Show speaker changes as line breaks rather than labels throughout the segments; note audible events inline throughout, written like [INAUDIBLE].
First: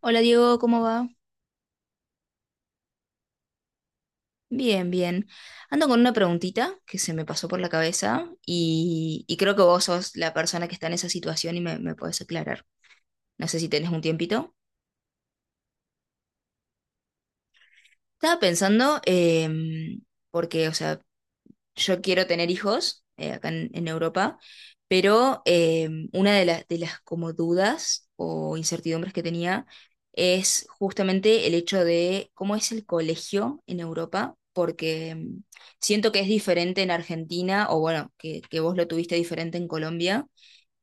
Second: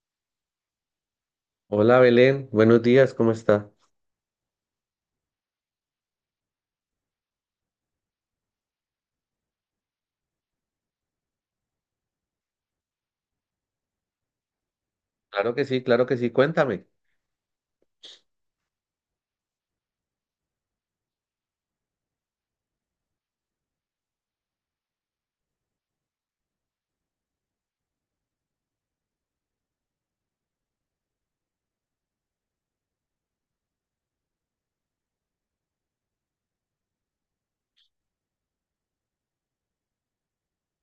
Hola Diego, ¿cómo va?
Hola Belén, buenos días, ¿cómo está?
Bien, bien. Ando con una preguntita que se me pasó por la cabeza y creo que vos sos la persona que está en esa situación y me podés aclarar. No sé si tenés un tiempito.
Claro que sí, cuéntame.
Estaba pensando, porque, o sea, yo quiero tener hijos acá en Europa, pero una de las como dudas o incertidumbres que tenía es justamente el hecho de cómo es el colegio en Europa, porque siento que es diferente en Argentina, o bueno, que vos lo tuviste diferente en Colombia,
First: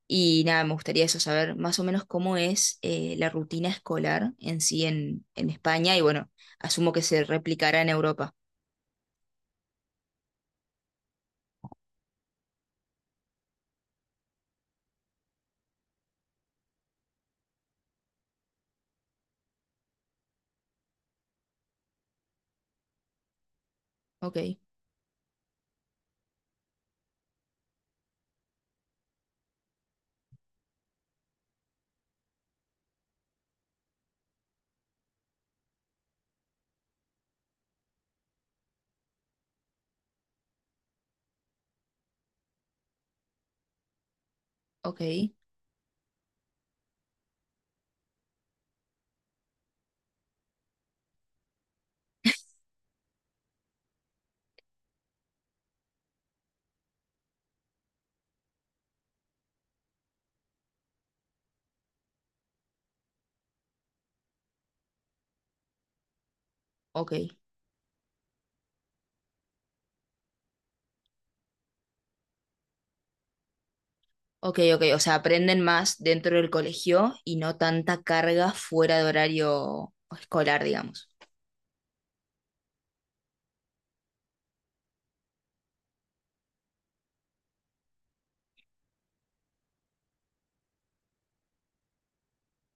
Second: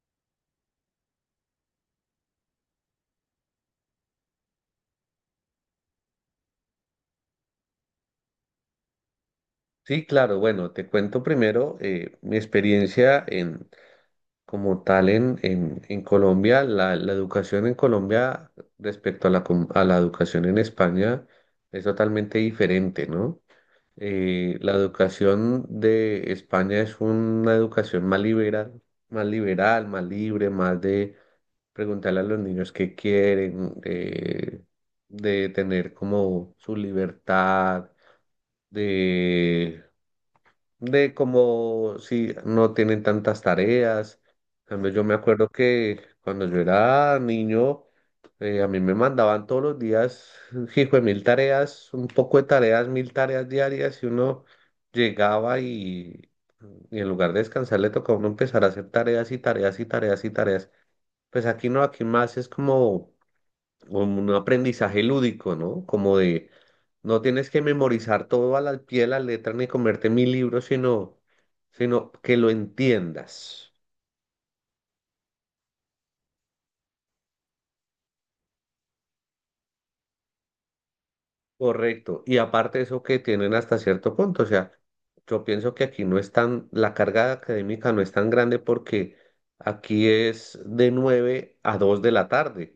y nada, me gustaría eso saber más o menos cómo es la rutina escolar en sí en España, y bueno, asumo que se replicará en Europa.
Sí, claro, bueno, te cuento primero mi experiencia en, como tal en Colombia, la educación en Colombia respecto a la educación en España es totalmente diferente, ¿no?
Ok,
La educación de España es una educación más liberal, más liberal, más libre, más de preguntarle a los niños qué quieren, de tener como su libertad, de, de como si no tienen tantas tareas. En cambio,
ok,
yo me acuerdo que cuando yo era niño, a mí me mandaban todos los días, hijo de mil tareas, un poco de tareas, mil tareas diarias, y uno llegaba y en lugar de descansar le tocaba a uno empezar a hacer tareas y tareas y tareas y tareas. Pues aquí no, aquí más es como un aprendizaje lúdico, ¿no? Como de,
ok.
no tienes que memorizar todo a la pie de la letra ni comerte mil libros, sino que lo entiendas.
Ok, ok, o sea, aprenden más dentro del colegio y no tanta carga fuera de horario escolar, digamos.
Correcto. Y aparte eso que tienen hasta cierto punto, o sea, yo pienso que aquí no es tan, la carga académica no es tan grande porque aquí es de 9 a 2 de la tarde.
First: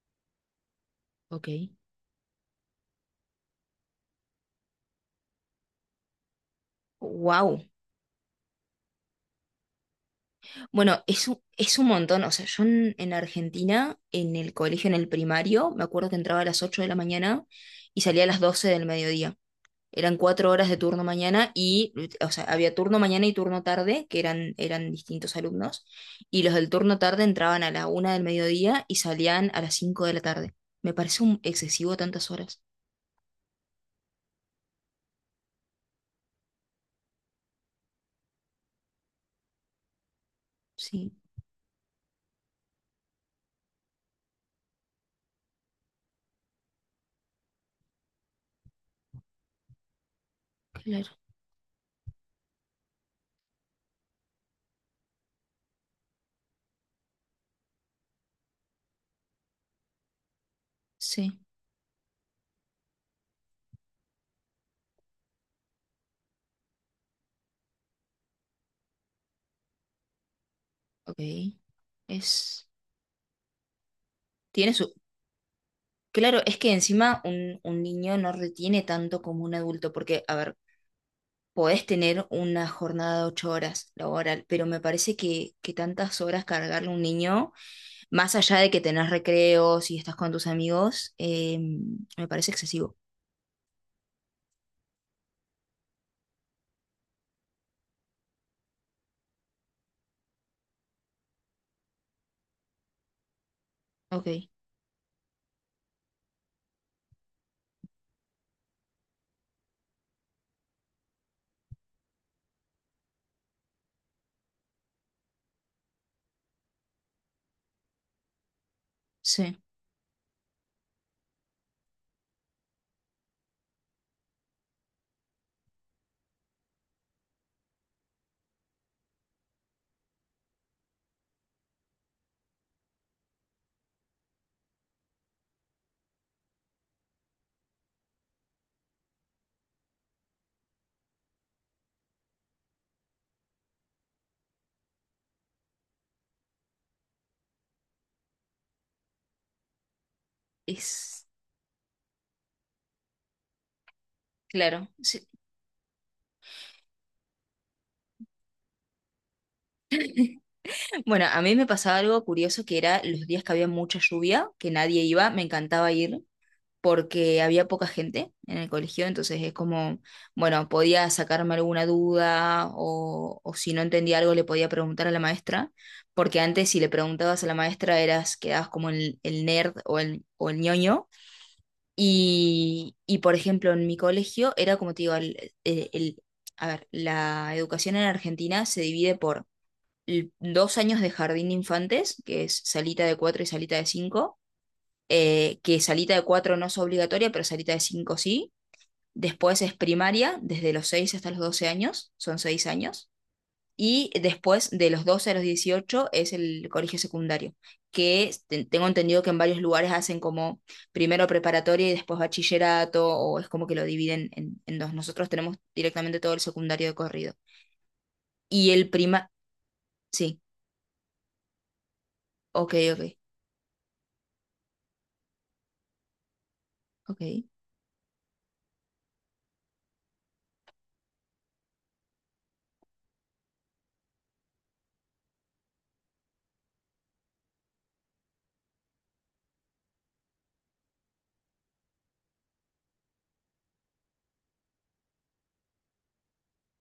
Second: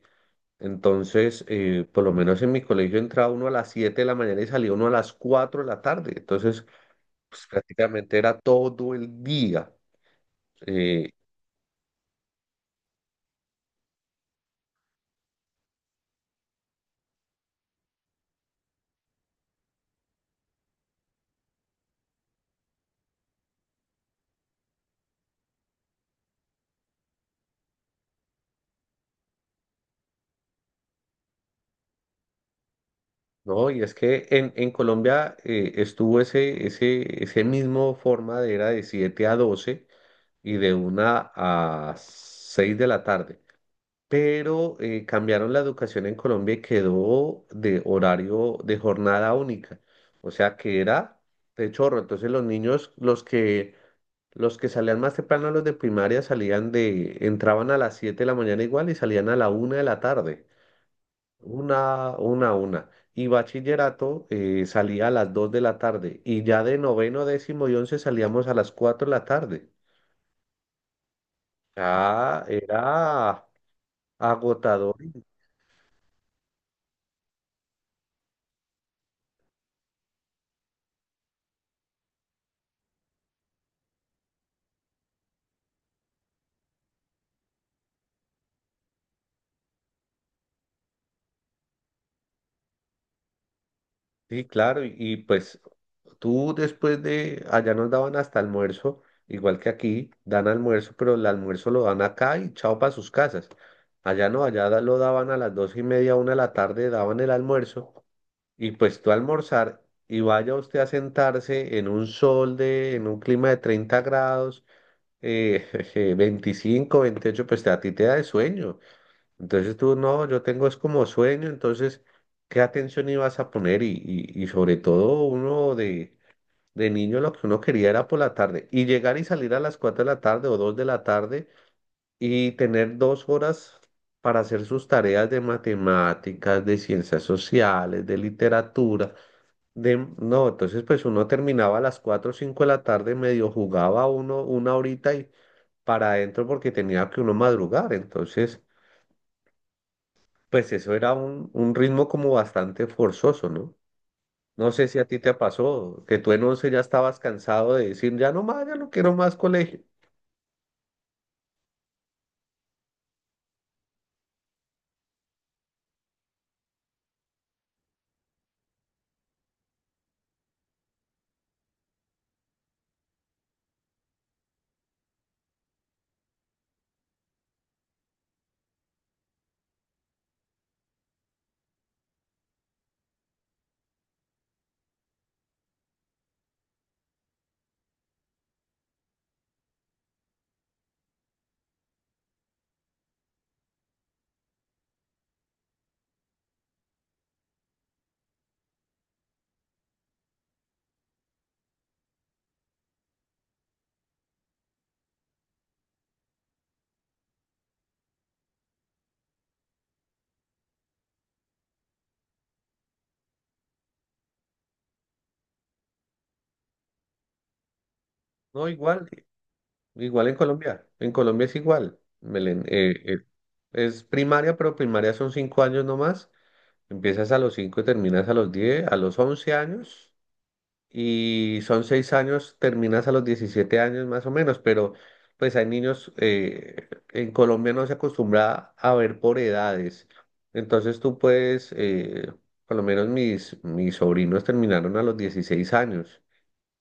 Entonces,
Ok.
por lo menos en mi colegio entraba uno a las 7 de la mañana y salía uno a las 4 de la tarde. Entonces, pues
Wow.
prácticamente era todo el día,
Bueno,
eh,
es un montón. O sea, yo en Argentina, en el colegio, en el primario, me acuerdo que entraba a las 8 de la mañana y salía a las 12 del mediodía. Eran cuatro horas de turno mañana y, o sea, había turno mañana y turno tarde, que eran distintos alumnos, y los del turno tarde entraban a la 1 del mediodía y salían a las 5 de la tarde. Me parece un excesivo tantas horas.
¿no? Y es que en Colombia estuvo ese, ese mismo forma de era de 7 a 12 y de
Sí,
una a 6 de la tarde. Pero cambiaron la educación en Colombia y quedó de horario de jornada única. O sea que
claro,
era de chorro. Entonces los niños, los que salían más temprano, los de primaria, entraban a las 7 de la mañana igual y salían a la una de la tarde.
sí,
Una. Y bachillerato salía a las 2 de la tarde y ya de noveno, décimo y once salíamos a las 4 de la tarde.
ok.
Ah,
Es,
era
tiene su,
agotador.
claro, es que encima un niño no retiene tanto como un adulto, porque, a ver, podés tener una jornada de ocho horas laboral, pero me parece que tantas horas cargarle a un niño. Más allá de que tenés recreos y estás con tus amigos, me parece excesivo.
Sí, claro. Y pues tú después de, allá nos daban hasta almuerzo, igual que aquí, dan almuerzo, pero el almuerzo lo dan acá y chao para sus casas.
Ok,
Allá no, lo daban a las dos y media, una de la tarde, daban el almuerzo. Y pues tú almorzar y vaya usted a sentarse en un clima de 30 grados, [LAUGHS] jeje, 25, pues a ti te da de sueño.
sí,
Entonces tú no, yo tengo es como sueño, entonces, ¿qué atención ibas a poner? Y sobre todo uno de niño lo que uno quería era por la tarde y llegar y salir a las 4 de la tarde o 2 de la tarde y tener dos horas para hacer sus tareas de matemáticas, de ciencias sociales, de literatura, no, entonces pues uno terminaba a las 4 o 5 de la tarde, medio jugaba uno una horita y para adentro porque tenía que uno madrugar. Entonces, pues eso era
es
un ritmo como bastante forzoso, ¿no? No sé
claro.
si a ti
Sí.
te pasó, que tú en 11 ya estabas cansado de decir, ya no más, ya no quiero más colegio.
[LAUGHS] Bueno, a mí me pasaba algo curioso que era los días que había mucha lluvia, que nadie iba, me encantaba ir porque había poca gente en el colegio, entonces es como, bueno, podía sacarme alguna duda o si no entendía algo le podía preguntar a la maestra, porque antes si le preguntabas a la maestra eras, quedabas como el nerd o el ñoño. Y, por ejemplo, en mi colegio era como te digo, a ver, la educación en Argentina se divide por dos años de jardín de infantes, que es salita de cuatro y salita de cinco, que salita de cuatro no es obligatoria, pero salita de cinco sí. Después es primaria, desde los seis hasta los 12 años, son seis años. Y después, de los 12 a los 18 es el colegio secundario, tengo entendido que en varios lugares hacen como primero preparatoria y después bachillerato, o es como que lo dividen en dos. Nosotros tenemos directamente todo el secundario de corrido.
No,
Y el
igual,
prima,
igual
sí,
En Colombia es igual. Belén,
ok, ok,
es primaria, pero primaria son 5 años nomás.
ok,
Empiezas a los 5 y terminas a los 10 a los 11 años. Y son seis años, terminas a los 17 años más o menos, pero pues hay niños, en Colombia no se acostumbra a ver por edades, entonces tú puedes, por lo menos mis sobrinos terminaron a los 16 años.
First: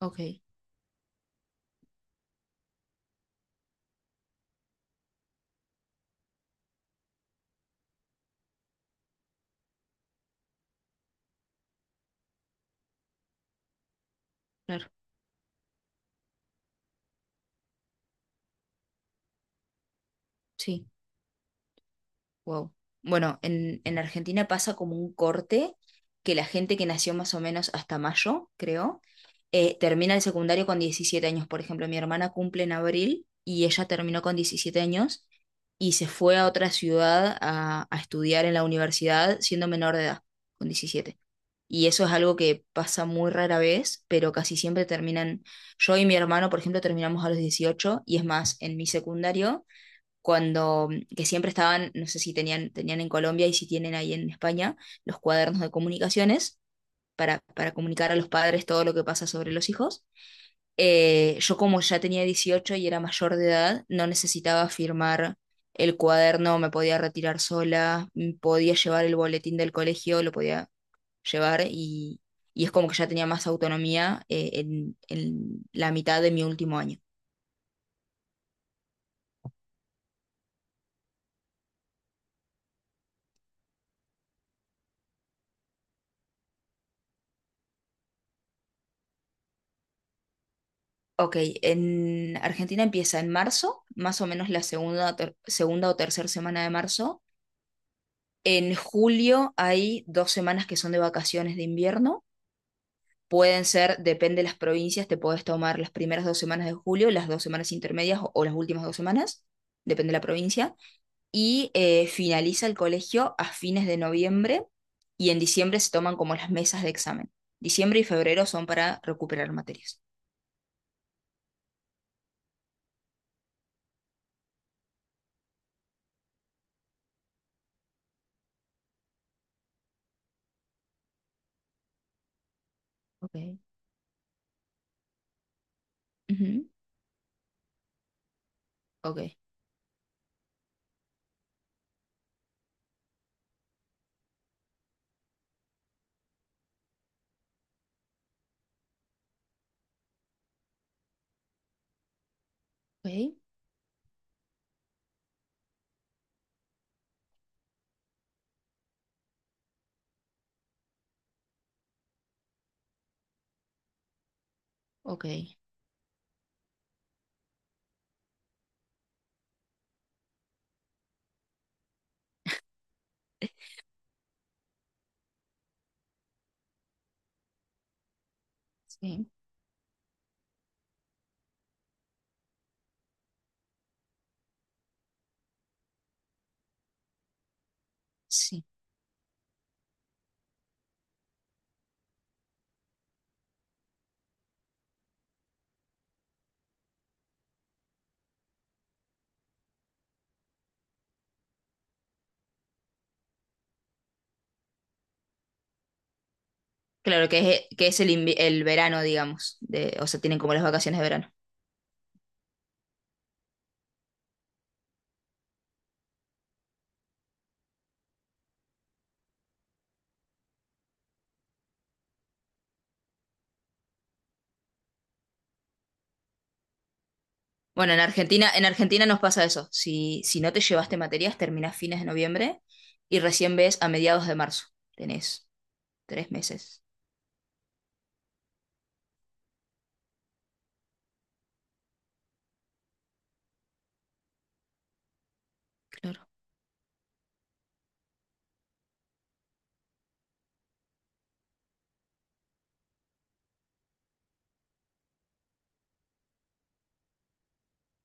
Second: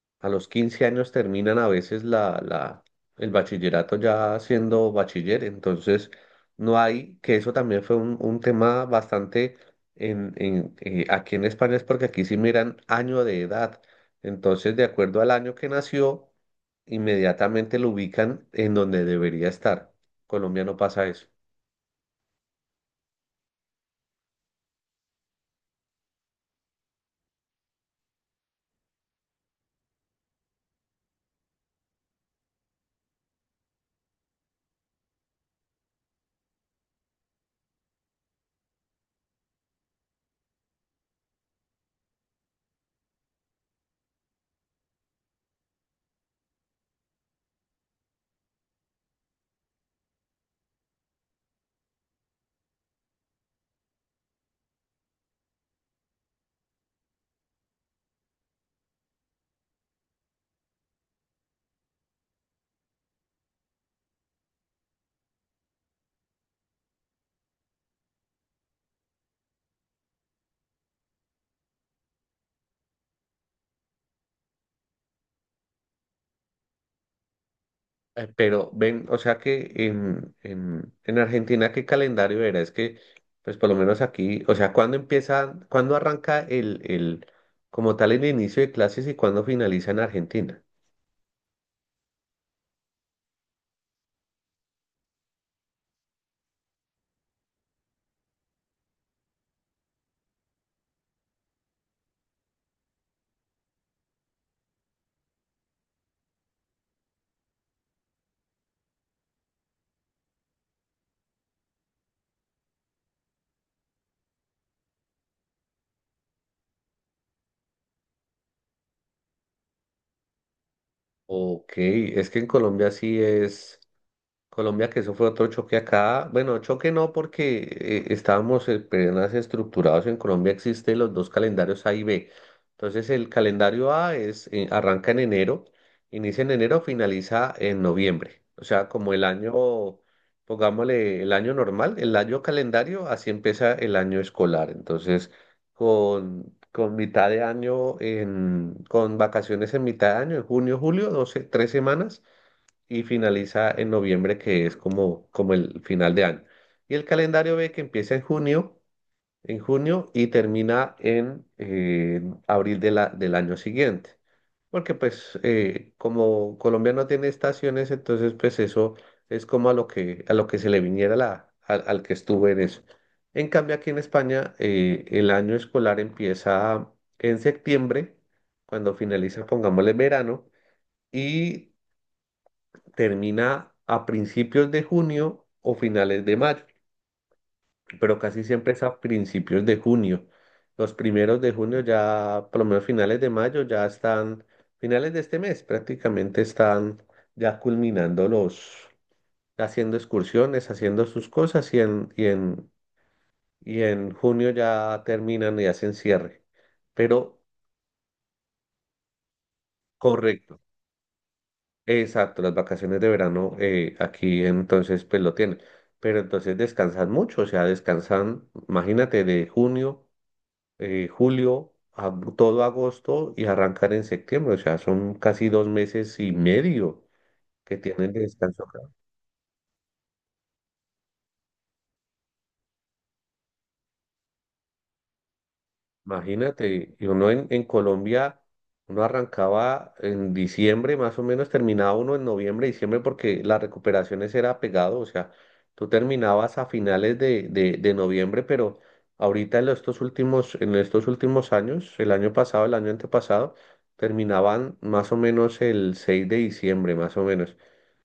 ok,
A los 15 años terminan a veces el bachillerato ya siendo bachiller, entonces no hay, que eso también fue un tema bastante en, aquí en España, es porque aquí sí miran año de edad, entonces de
claro,
acuerdo al año que nació, inmediatamente lo ubican en donde debería estar. Colombia no
sí.
pasa eso.
Wow. Bueno, en Argentina pasa como un corte que la gente que nació más o menos hasta mayo, creo, termina el secundario con 17 años. Por ejemplo, mi hermana cumple en abril y ella terminó con 17 años y se fue a otra ciudad a estudiar en la universidad siendo menor de edad, con 17. Y eso es algo que pasa muy rara vez, pero casi siempre terminan, yo y mi hermano, por ejemplo, terminamos a los 18 y es más, en mi secundario cuando, que siempre estaban, no sé si tenían, en Colombia y si tienen ahí en España, los cuadernos de comunicaciones para comunicar a los padres todo lo que pasa sobre los hijos. Yo como ya tenía 18 y era mayor de edad, no necesitaba firmar el cuaderno, me podía retirar sola, podía llevar el boletín del colegio, lo podía llevar y es como que ya tenía más autonomía en la mitad de mi último año.
Pero ven, o sea que en, en Argentina, ¿qué calendario era? Es que, pues por lo menos aquí, o sea, ¿cuándo empieza, cuándo arranca el, como tal, el inicio de clases y cuándo finaliza en Argentina?
Ok, en Argentina empieza en marzo, más o menos la segunda, segunda o tercera semana de marzo. En julio hay dos semanas que son de vacaciones de invierno. Pueden ser, depende de las provincias, te puedes tomar las primeras dos semanas de julio, las dos semanas intermedias o las últimas dos semanas, depende de la provincia. Y finaliza el colegio a fines de noviembre y en diciembre se toman como las mesas de examen. Diciembre y febrero son para recuperar materias.
Ok, es que en Colombia sí es. Colombia, que eso fue otro choque acá. Bueno, choque no, porque estábamos apenas estructurados. En Colombia existen los dos calendarios A y B. Entonces, el
Ok,
calendario A arranca en enero, inicia en
ujú,
enero, finaliza en noviembre. O sea, como
ok.
el año, pongámosle el año normal, el año calendario, así empieza el año escolar. Entonces, con mitad de año, en, con vacaciones en mitad de año, en junio, julio, 12 tres semanas y
Ok.
finaliza en noviembre, que es como, como el final de año. Y el calendario B que empieza en junio y termina en abril del año siguiente. Porque
Ok,
pues como Colombia no tiene estaciones, entonces pues eso es como a lo que se le viniera al que estuvo en eso. En cambio aquí en España el año escolar empieza en septiembre, cuando
sí,
finaliza, pongámosle verano, y termina a principios de junio o finales de mayo, pero casi
sí.
siempre es a principios de junio. Los primeros de junio ya, por lo menos finales de mayo, ya están, finales de este mes prácticamente están ya culminando los, haciendo excursiones, haciendo sus cosas y en, y en junio ya terminan y hacen cierre.
Claro
Pero
que es el verano, digamos, de, o sea, tienen como
correcto.
las vacaciones de verano.
Exacto, las vacaciones de verano aquí entonces pues lo tienen, pero entonces descansan mucho, o sea, descansan, imagínate, de junio, julio, a todo agosto y arrancan en septiembre, o sea, son casi dos meses y medio que
Bueno, en
tienen de
Argentina,
descanso.
en Argentina nos pasa eso. Si no te llevaste materias, terminás fines de noviembre y recién ves a mediados de marzo. Tenés tres meses.
Imagínate, y uno en Colombia, uno arrancaba en diciembre, más o menos terminaba uno en noviembre, diciembre, porque las recuperaciones era pegado, o sea, tú
Claro.
terminabas a finales de noviembre, pero ahorita en estos últimos años, el año pasado, el año antepasado, terminaban más o menos el 6 de diciembre, más o menos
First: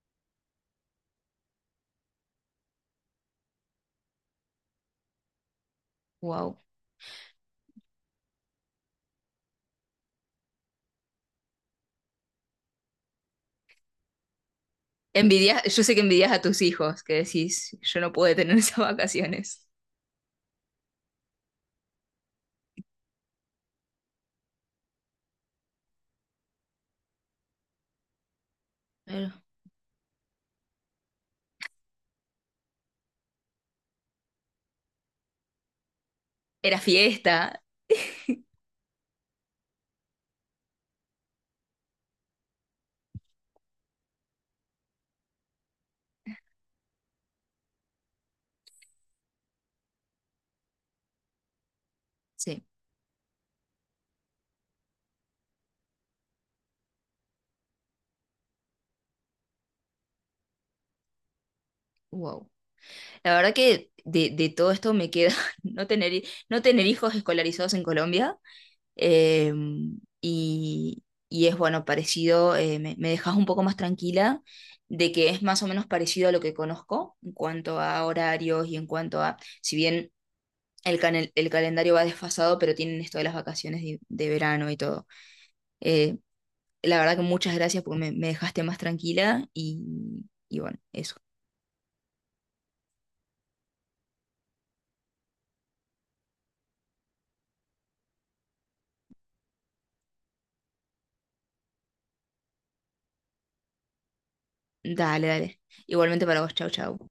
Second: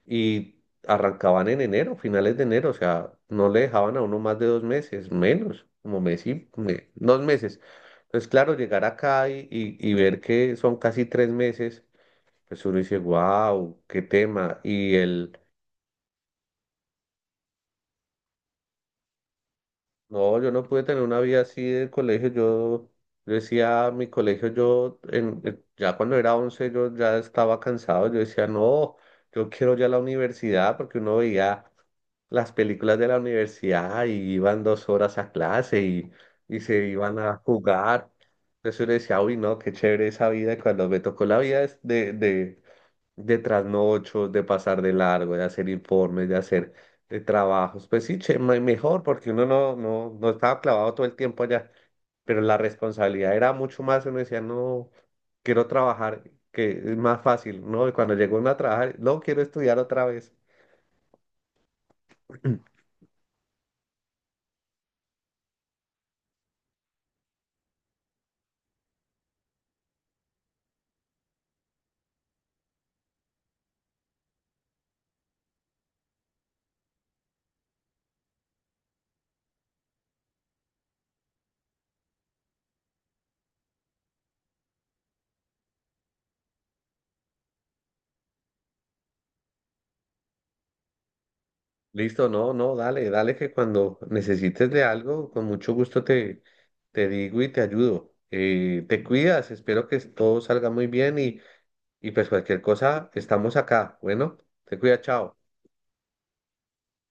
y arrancaban en enero, finales de enero, o sea, no le dejaban a uno más de dos meses, menos, como
Wow.
dos meses. Entonces, claro, llegar acá y ver que son casi tres meses, pues uno dice, wow, qué tema.
Envidias, yo sé que envidias a tus hijos, que decís, yo no pude tener [LAUGHS] esas vacaciones.
No, yo no pude tener una vida así de colegio. Yo decía, mi colegio, yo, ya cuando era 11 yo ya estaba cansado. Yo decía, no,
Claro.
yo quiero ya la universidad porque uno veía las películas de la universidad y iban dos horas a clase y
Era
se iban a
fiesta.
jugar. Entonces yo le decía, uy, no, qué chévere esa vida. Y cuando me tocó la vida de trasnochos, de pasar de largo, de hacer informes, de hacer de trabajos. Pues sí, che, mejor, porque uno no, no, no estaba clavado todo el tiempo allá, pero la
Sí.
responsabilidad era mucho más. Uno decía, no, quiero trabajar, que es más fácil, ¿no? Y cuando llegó uno a trabajar, no, quiero estudiar otra vez.
Wow.
[CLEARS THROAT]
La verdad que de todo esto me queda [LAUGHS] no tener, no tener hijos escolarizados en Colombia eh, y, y es bueno, parecido, me dejas un poco más tranquila de que es más o menos parecido a lo que conozco en cuanto a horarios y en cuanto a, si bien el calendario va desfasado, pero tienen esto de las vacaciones de verano y todo. Eh, la verdad que muchas gracias porque me dejaste más tranquila y bueno, eso.
Listo, no, no, dale, dale que cuando necesites de algo, con mucho gusto te digo y te ayudo. Te cuidas, espero que todo salga muy bien. Y pues cualquier cosa, estamos acá. Bueno, te cuida,
Dale,
chao.
dale. Igualmente para vos, chau, chau.